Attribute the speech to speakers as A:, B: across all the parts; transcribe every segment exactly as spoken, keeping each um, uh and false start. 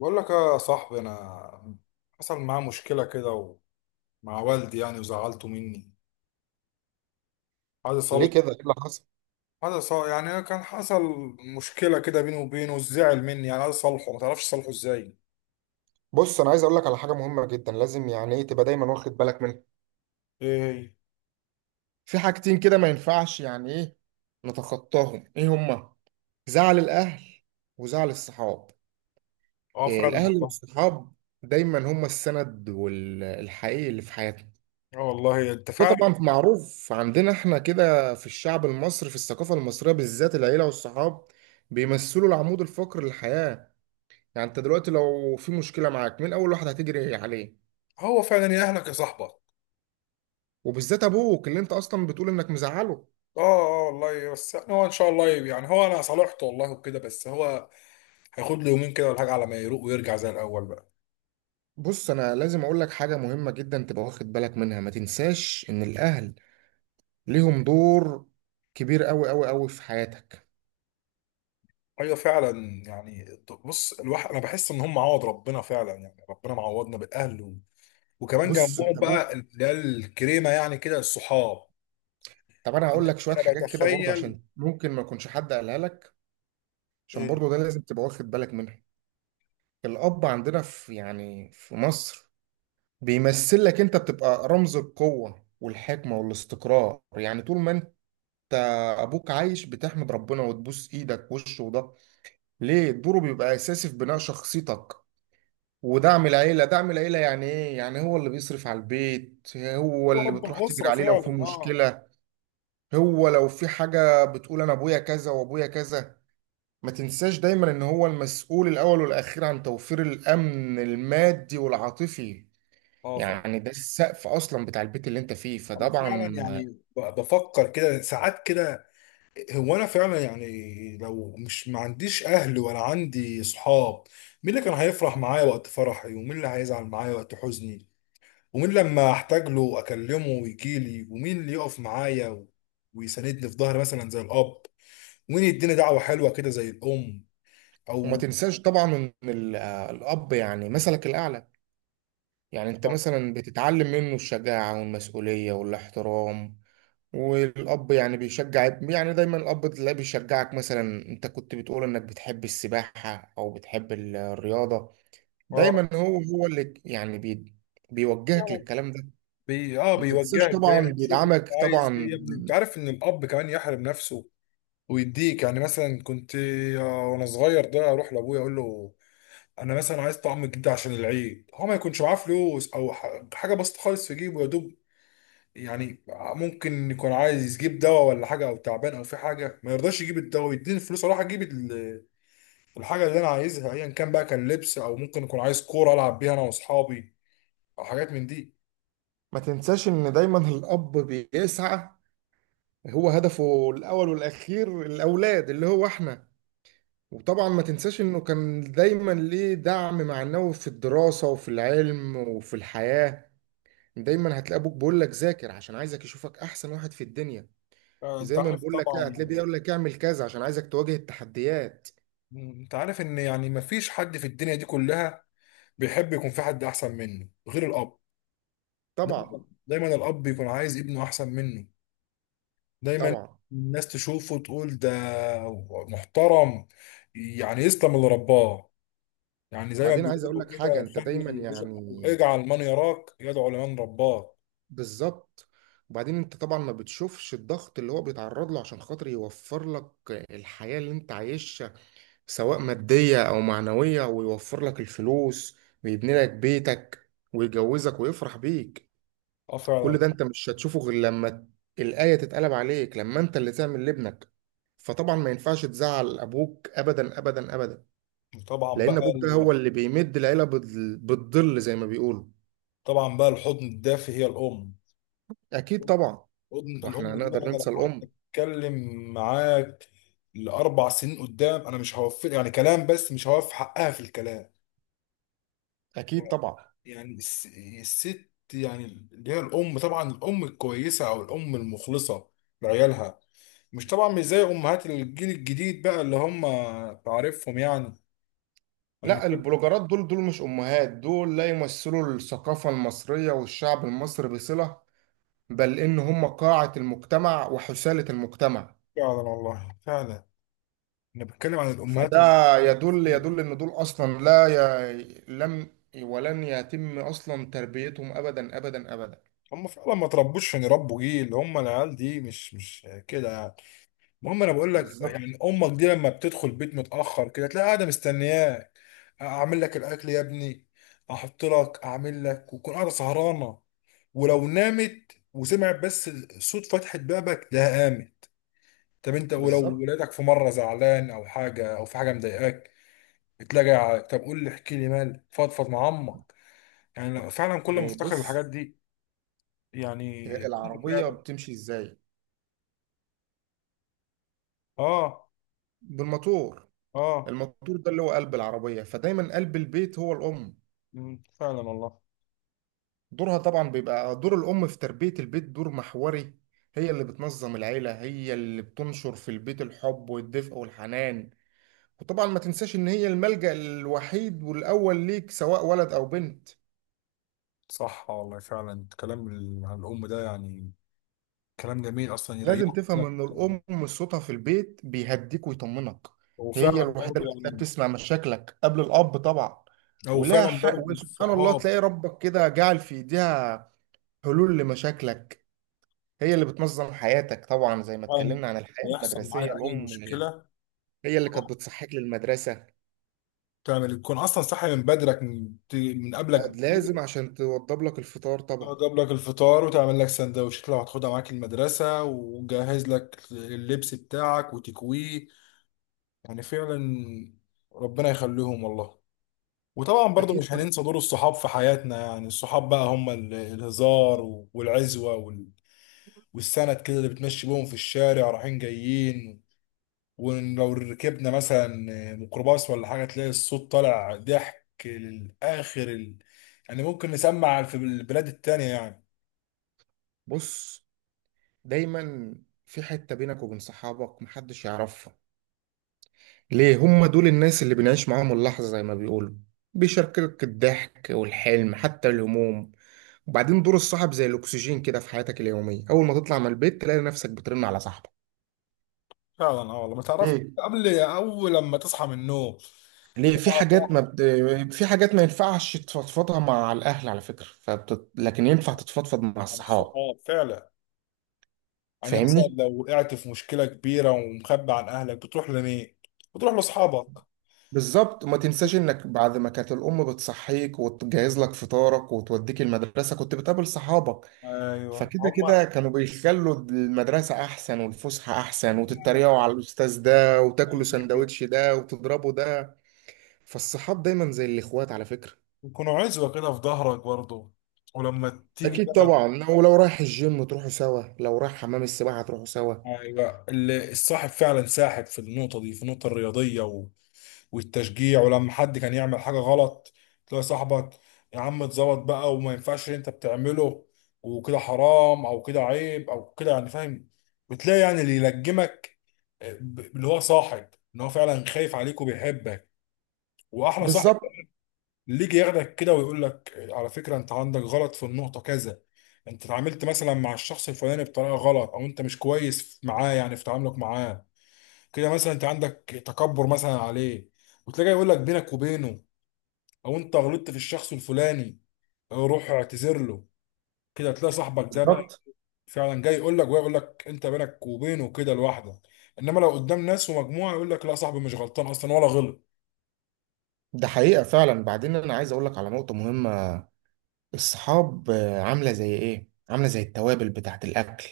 A: بقول لك يا صاحبي، انا حصل معاه مشكله كده، ومع والدي يعني، وزعلته مني. عايز
B: ليه
A: اصلح
B: كده، ايه اللي حصل؟
A: عايز اصلح، يعني كان حصل مشكله كده بيني وبينه، وزعل مني، يعني عايز اصلحه، ما تعرفش اصلحه ازاي.
B: بص، انا عايز اقول لك على حاجه مهمه جدا، لازم يعني ايه تبقى دايما واخد بالك منها.
A: ايه هي؟
B: في حاجتين كده ما ينفعش يعني ايه نتخطاهم، ايه هما؟ زعل الاهل وزعل الصحاب.
A: اه
B: إيه
A: فعلا
B: الاهل
A: والله.
B: والصحاب؟ دايما هما السند والحقيقي اللي في حياتنا.
A: اه والله انت
B: ده
A: فعلا.
B: طبعا معروف عندنا احنا كده في الشعب المصري، في الثقافه المصريه بالذات العيله والصحاب بيمثلوا العمود الفقري للحياه. يعني انت دلوقتي لو في مشكله معاك مين اول واحد هتجري عليه؟
A: هو فعلا يأهلك يا صاحبك.
B: وبالذات ابوك اللي انت اصلا بتقول انك مزعله.
A: اه. اه والله، بس يعني هو، ان شاء الله، يعني هو انا صالحته والله وكده، بس هو هياخد له يومين كده ولا حاجه على ما يروق ويرجع زي الاول بقى.
B: بص، انا لازم اقول لك حاجه مهمه جدا تبقى واخد بالك منها. ما تنساش ان الاهل ليهم دور كبير قوي قوي قوي في حياتك.
A: ايوه فعلا يعني. بص الواحد، انا بحس ان هم عوض ربنا فعلا، يعني ربنا معوضنا بالاهل و... وكمان
B: بص،
A: جنبهم
B: انت
A: بقى
B: ابوك،
A: اللي هي الكريمه، يعني كده الصحاب.
B: طب انا
A: يعني
B: هقول لك شويه
A: انا
B: حاجات كده برضه
A: بتخيل.
B: عشان ممكن ما يكونش حد قالها لك، عشان
A: إيه،
B: برضه ده لازم تبقى واخد بالك منها. الاب عندنا في يعني في مصر بيمثل لك، انت بتبقى رمز القوه والحكمه والاستقرار. يعني طول ما انت ابوك عايش بتحمد ربنا وتبوس ايدك وشه. وده ليه الدور بيبقى اساسي في بناء شخصيتك ودعم العيله. دعم العيله يعني ايه؟ يعني هو اللي بيصرف على البيت، هو
A: هو
B: اللي
A: رب
B: بتروح تجري
A: الاسره
B: عليه لو في
A: فعلا، اه.
B: مشكله. هو لو في حاجه بتقول انا ابويا كذا وابويا كذا. ما تنساش دايما ان هو المسؤول الاول والاخير عن توفير الامن المادي والعاطفي.
A: اه فعلا.
B: يعني ده السقف اصلا بتاع البيت اللي انت فيه،
A: انا فعلا يعني،
B: فطبعا.
A: ب- بفكر كده ساعات كده. هو انا فعلا يعني، لو مش، ما عنديش اهل ولا عندي صحاب، مين اللي كان هيفرح معايا وقت فرحي، ومين اللي هيزعل معايا وقت حزني، ومين لما احتاج له اكلمه ويجي لي، ومين اللي يقف معايا و- ويساندني في ظهري مثلا زي الاب، ومين يديني دعوه حلوه كده زي الام،
B: وما
A: او...
B: تنساش طبعا ان ال- آه، الاب يعني مثلك الاعلى. يعني انت مثلا بتتعلم منه الشجاعه والمسؤوليه والاحترام. والأب يعني بيشجع ابن- يعني دايما الأب تلاقيه بيشجعك، مثلا أنت كنت بتقول إنك بتحب السباحة أو بتحب ال- الرياضة.
A: اه.
B: دايما هو هو اللي يعني بي بيوجهك
A: يعني
B: للكلام ده.
A: بي... اه
B: ما تنساش
A: بيوجهك
B: طبعا
A: دايما، شوف انت
B: بيدعمك
A: عايز ايه يا
B: طبعا.
A: ابني. انت عارف ان الاب كمان يحرم نفسه ويديك، يعني مثلا كنت، آه، وانا صغير ده، اروح لابويا اقول له: انا مثلا عايز طعم جديد عشان العيد، هو ما يكونش معاه فلوس، او ح- حاجه بسيطه خالص في جيبه، يا دوب يعني. ممكن يكون عايز يجيب دواء ولا حاجه، او تعبان، او في حاجه ما يرضاش يجيب الدواء، يديني الفلوس اروح اجيب ال- الحاجه اللي انا عايزها، ايا كان بقى، كان لبس او ممكن يكون عايز كوره العب بيها انا واصحابي، او حاجات من دي.
B: ما تنساش إن دايما الأب بيسعى، هو هدفه الأول والأخير الأولاد اللي هو إحنا. وطبعا ما تنساش إنه كان دايما ليه دعم معنوي في الدراسة وفي العلم وفي الحياة. دايما هتلاقي ابوك بيقول لك ذاكر، عشان عايزك يشوفك احسن واحد في الدنيا.
A: آه، انت
B: زي ما
A: عارف
B: بيقول لك كده،
A: طبعا
B: هتلاقيه
A: يعني،
B: بيقول لك اعمل كذا عشان عايزك تواجه التحديات.
A: م- انت عارف ان، يعني ما فيش حد في الدنيا دي كلها بيحب يكون في حد احسن منه غير الاب.
B: طبعا.
A: دايما دايما الاب بيكون عايز ابنه احسن منه. دايما
B: طبعا.
A: الناس تشوفه تقول ده محترم، يعني يسلم اللي رباه. يعني زي ما
B: بعدين عايز اقول
A: بيقولوا
B: لك حاجه،
A: كده:
B: انت دايما
A: خلي،
B: يعني
A: اجعل من يراك يدعو لمن رباك.
B: بالظبط. وبعدين انت طبعا ما بتشوفش الضغط اللي هو بيتعرض له عشان خاطر يوفر لك الحياه اللي انت عايشها، سواء ماديه او معنويه، ويوفر لك الفلوس ويبني لك بيتك ويجوزك ويفرح بيك.
A: اه
B: كل
A: فعلا.
B: ده انت مش هتشوفه غير لما الآية تتقلب عليك، لما انت اللي تعمل لابنك. فطبعا ما ينفعش تزعل ابوك ابدا ابدا ابدا،
A: طبعا
B: لان
A: بقى
B: ابوك ده
A: ال-
B: هو اللي بيمد العيلة بال- بالظل زي ما بيقولوا.
A: طبعا بقى الحضن الدافي هي الام.
B: اكيد طبعا.
A: الحضن- الام
B: واحنا
A: دي بقى،
B: هنقدر
A: انا
B: ننسى
A: لو قعدت
B: الام؟
A: اتكلم معاك لاربع سنين قدام، انا مش هوفر يعني كلام، بس مش هوفي حقها في الكلام.
B: اكيد طبعا.
A: يعني الس- الست، يعني اللي هي الام، طبعا الام الكويسه او الام المخلصه لعيالها، مش طبعا مش زي امهات الجيل الجديد بقى اللي هم، تعرفهم يعني.
B: لا، البلوجرات دول دول مش امهات، دول لا يمثلوا الثقافة المصرية والشعب المصري بصلة، بل ان هم قاعة المجتمع وحثالة المجتمع.
A: فعلا والله فعلا. انا بتكلم عن الامهات
B: فده يدل
A: المسيحيين.
B: يدل ان دول اصلا لا ي... لم ولن يتم اصلا تربيتهم ابدا ابدا ابدا.
A: هم فعلا ما تربوش عشان يربوا جيل، هم العيال دي مش مش كده يعني. المهم، انا بقول لك
B: بالظبط.
A: يعني امك دي لما بتدخل بيت متاخر كده، تلاقي قاعده مستنياك: اعمل لك الاكل يا ابني، احط لك، اعمل لك، وتكون قاعده سهرانه. ولو نامت وسمعت بس صوت فتحه بابك ده، قامت. طب انت، ولو
B: بالظبط.
A: ولادك في مره زعلان او حاجه، او في حاجه مضايقاك، تلاقي: طب قول لي، احكي لي مالك، فضفض مع امك. يعني لو- فعلا كل ما
B: إيه،
A: افتكر
B: بص،
A: الحاجات دي، يعني
B: هي
A: الأم
B: العربيه
A: فعلا.
B: بتمشي ازاي؟
A: اه.
B: بالموتور.
A: اه.
B: الموتور ده اللي هو قلب العربيه، فدايما قلب البيت هو الام.
A: مم، فعلا والله.
B: دورها طبعا بيبقى دور الام في تربيه البيت دور محوري. هي اللي بتنظم العيله، هي اللي بتنشر في البيت الحب والدفء والحنان. وطبعا ما تنساش ان هي الملجأ الوحيد والاول ليك، سواء ولد او بنت.
A: صح والله فعلا. الكلام ال- عن الأم ده، يعني كلام جميل أصلا، يريحك
B: لازم
A: كده
B: تفهم
A: في
B: ان
A: الكلام.
B: الام صوتها في البيت بيهديك ويطمنك. هي
A: وفعلا
B: الوحيده
A: برضه
B: اللي بتلاقيها
A: يعني،
B: بتسمع مشاكلها قبل الاب طبعا.
A: أو
B: ولها
A: فعلا
B: حق،
A: برضه
B: وسبحان الله،
A: الصحاب.
B: تلاقي ربك كده جعل في ايديها حلول لمشاكلك. هي اللي بتنظم حياتك طبعا، زي ما
A: فعلا
B: اتكلمنا عن الحياه
A: يحصل معايا
B: المدرسيه.
A: أي
B: الام
A: مشكلة،
B: هي اللي كانت
A: آه،
B: بتصحيك للمدرسه،
A: تعمل يكون أصلا صاحي من بدرك، من ت- من قبلك
B: لازم
A: بكتير،
B: عشان توضب لك الفطار طبعا.
A: تجيب لك الفطار وتعمل لك سندوتشات لو هتاخدها معاك المدرسة، وجهز لك اللبس بتاعك وتكويه. يعني فعلا، ربنا يخليهم والله. وطبعا برضو
B: اكيد
A: مش
B: طبعا.
A: هننسى دور الصحاب في حياتنا، يعني الصحاب بقى هم ال- الهزار و- والعزوة وال- والسند كده، اللي بتمشي بيهم في الشارع رايحين جايين. ولو ركبنا مثلا ميكروباص ولا حاجة، تلاقي الصوت طالع ضحك للآخر، ال... يعني ممكن نسمع في البلاد التانية يعني.
B: بص، دايما في حته بينك وبين صحابك محدش يعرفها. ليه؟ هم دول الناس اللي بنعيش معاهم اللحظة زي ما بيقولوا، بيشاركك الضحك والحلم حتى الهموم. وبعدين دور الصاحب زي الأكسجين كده في حياتك اليومية. أول ما تطلع من البيت تلاقي نفسك بترن على صاحبك.
A: فعلا، اه والله، ما تعرف
B: ليه؟
A: قبل، أول لما تصحى من النوم،
B: ليه في
A: تبقى
B: حاجات
A: صح.
B: ما بت... في حاجات ما ينفعش تفضفضها مع الأهل على فكرة، فبت... لكن ينفع تتفضفض مع
A: عن
B: الصحاب.
A: الصحاب فعلا، يعني مثلا
B: فاهمني؟
A: لو وقعت في مشكلة كبيرة ومخبي عن أهلك، بتروح لمين؟ بتروح لأصحابك.
B: بالظبط. وما تنساش انك بعد ما كانت الام بتصحيك وتجهز لك فطارك وتوديك المدرسه، كنت بتقابل صحابك.
A: أيوه
B: فكده كده
A: هما.
B: كانوا بيخلوا المدرسه احسن والفسحه احسن،
A: هما يعني،
B: وتتريقوا على الاستاذ ده وتاكلوا
A: أنا فاكر
B: سندوتش ده وتضربوا ده. فالصحاب دايما زي الاخوات على فكره.
A: يكونوا عزوة كده في ظهرك برضه. ولما تيجي
B: اكيد
A: بقى،
B: طبعا. لو لو رايح الجيم تروحوا سوا، لو رايح حمام السباحه تروحوا سوا.
A: أيوه اللي الصاحب فعلا ساحب، في النقطة دي في النقطة الرياضية والتشجيع. ولما حد كان يعمل حاجة غلط، تلاقي صاحبك: يا عم اتظبط بقى، وما ينفعش اللي انت بتعمله وكده، حرام او كده عيب او كده، يعني فاهم. بتلاقي يعني اللي يلجمك، آه، ب- اللي هو صاحب، ان هو فعلا خايف عليك وبيحبك. واحلى صاحب
B: بالظبط.
A: اللي يجي ياخدك كده ويقول لك: آه، على فكرة، انت عندك غلط في النقطة كذا. انت اتعاملت مثلا مع الشخص الفلاني بطريقة غلط، او انت مش كويس معاه يعني في تعاملك معاه كده مثلا، انت عندك تكبر مثلا عليه. وتلاقيه يقول لك بينك وبينه: او انت غلطت في الشخص الفلاني، روح اعتذر له. كده هتلاقي صاحبك ده بقى،
B: بالظبط.
A: فعلا جاي يقول لك، ويقول لك انت بينك وبينه كده لوحدك. انما لو قدام ناس ومجموعه، يقول لك: لا صاحبي مش غلطان اصلا ولا غلط.
B: ده حقيقه فعلا. بعدين انا عايز اقول لك على نقطه مهمه، الصحاب آه، عاملة زي إيه؟ عاملة زي التوابل بتاعة الأكل.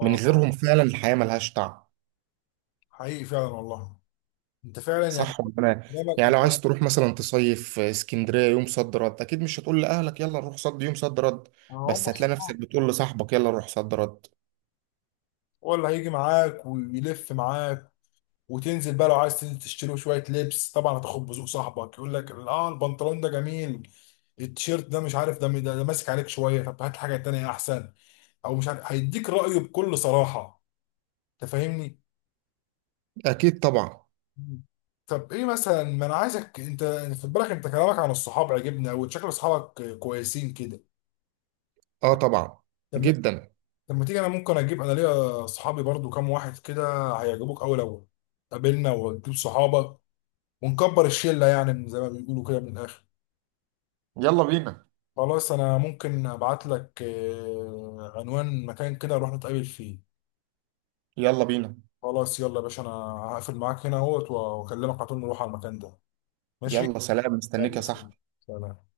B: من غيرهم فعلا الحياة ملهاش طعم.
A: حقيقي فعلا والله. انت فعلا يعني،
B: صح ولا أنا؟
A: قدامك
B: يعني لو
A: انت.
B: عايز تروح مثلا تصيف آه، اسكندرية يوم صد رد، أكيد مش هتقول لأهلك يلا نروح صد يوم صد رد،
A: آه، هم
B: بس هتلاقي
A: الصحاب،
B: نفسك بتقول لصاحبك يلا نروح صد رد.
A: هو اللي هيجي معاك ويلف معاك، وتنزل بقى، لو عايز تنزل تشتري له شويه لبس، طبعا هتاخد بذوق صاحبك. يقول لك: اه البنطلون ده جميل، التيشيرت ده مش عارف، ده ده, ده ماسك عليك شويه، طب هات حاجه تانيه احسن. او مش عارف، هيديك رايه بكل صراحه. انت فاهمني؟
B: أكيد طبعا.
A: مم. طب ايه مثلا، ما انا عايزك انت خد بالك، انت كلامك عن الصحاب عجبني، او شكل اصحابك كويسين كده.
B: آه طبعا،
A: لما
B: جدا.
A: لما تيجي، انا ممكن اجيب انا ليا صحابي برضو كام واحد كده، هيعجبوك اوي لو قابلنا وتجيب صحابك، ونكبر الشله يعني، من زي ما بيقولوا كده، من الاخر.
B: يلا بينا.
A: خلاص، انا ممكن ابعت لك آه، عنوان مكان كده نروح نتقابل فيه.
B: يلا بينا.
A: خلاص يلا يا باشا، انا هقفل معاك هنا اهوت، واكلمك على طول نروح على المكان ده. ماشي.
B: يلا سلام، مستنيك يا
A: يلا سلام.
B: صاحبي.
A: سلام.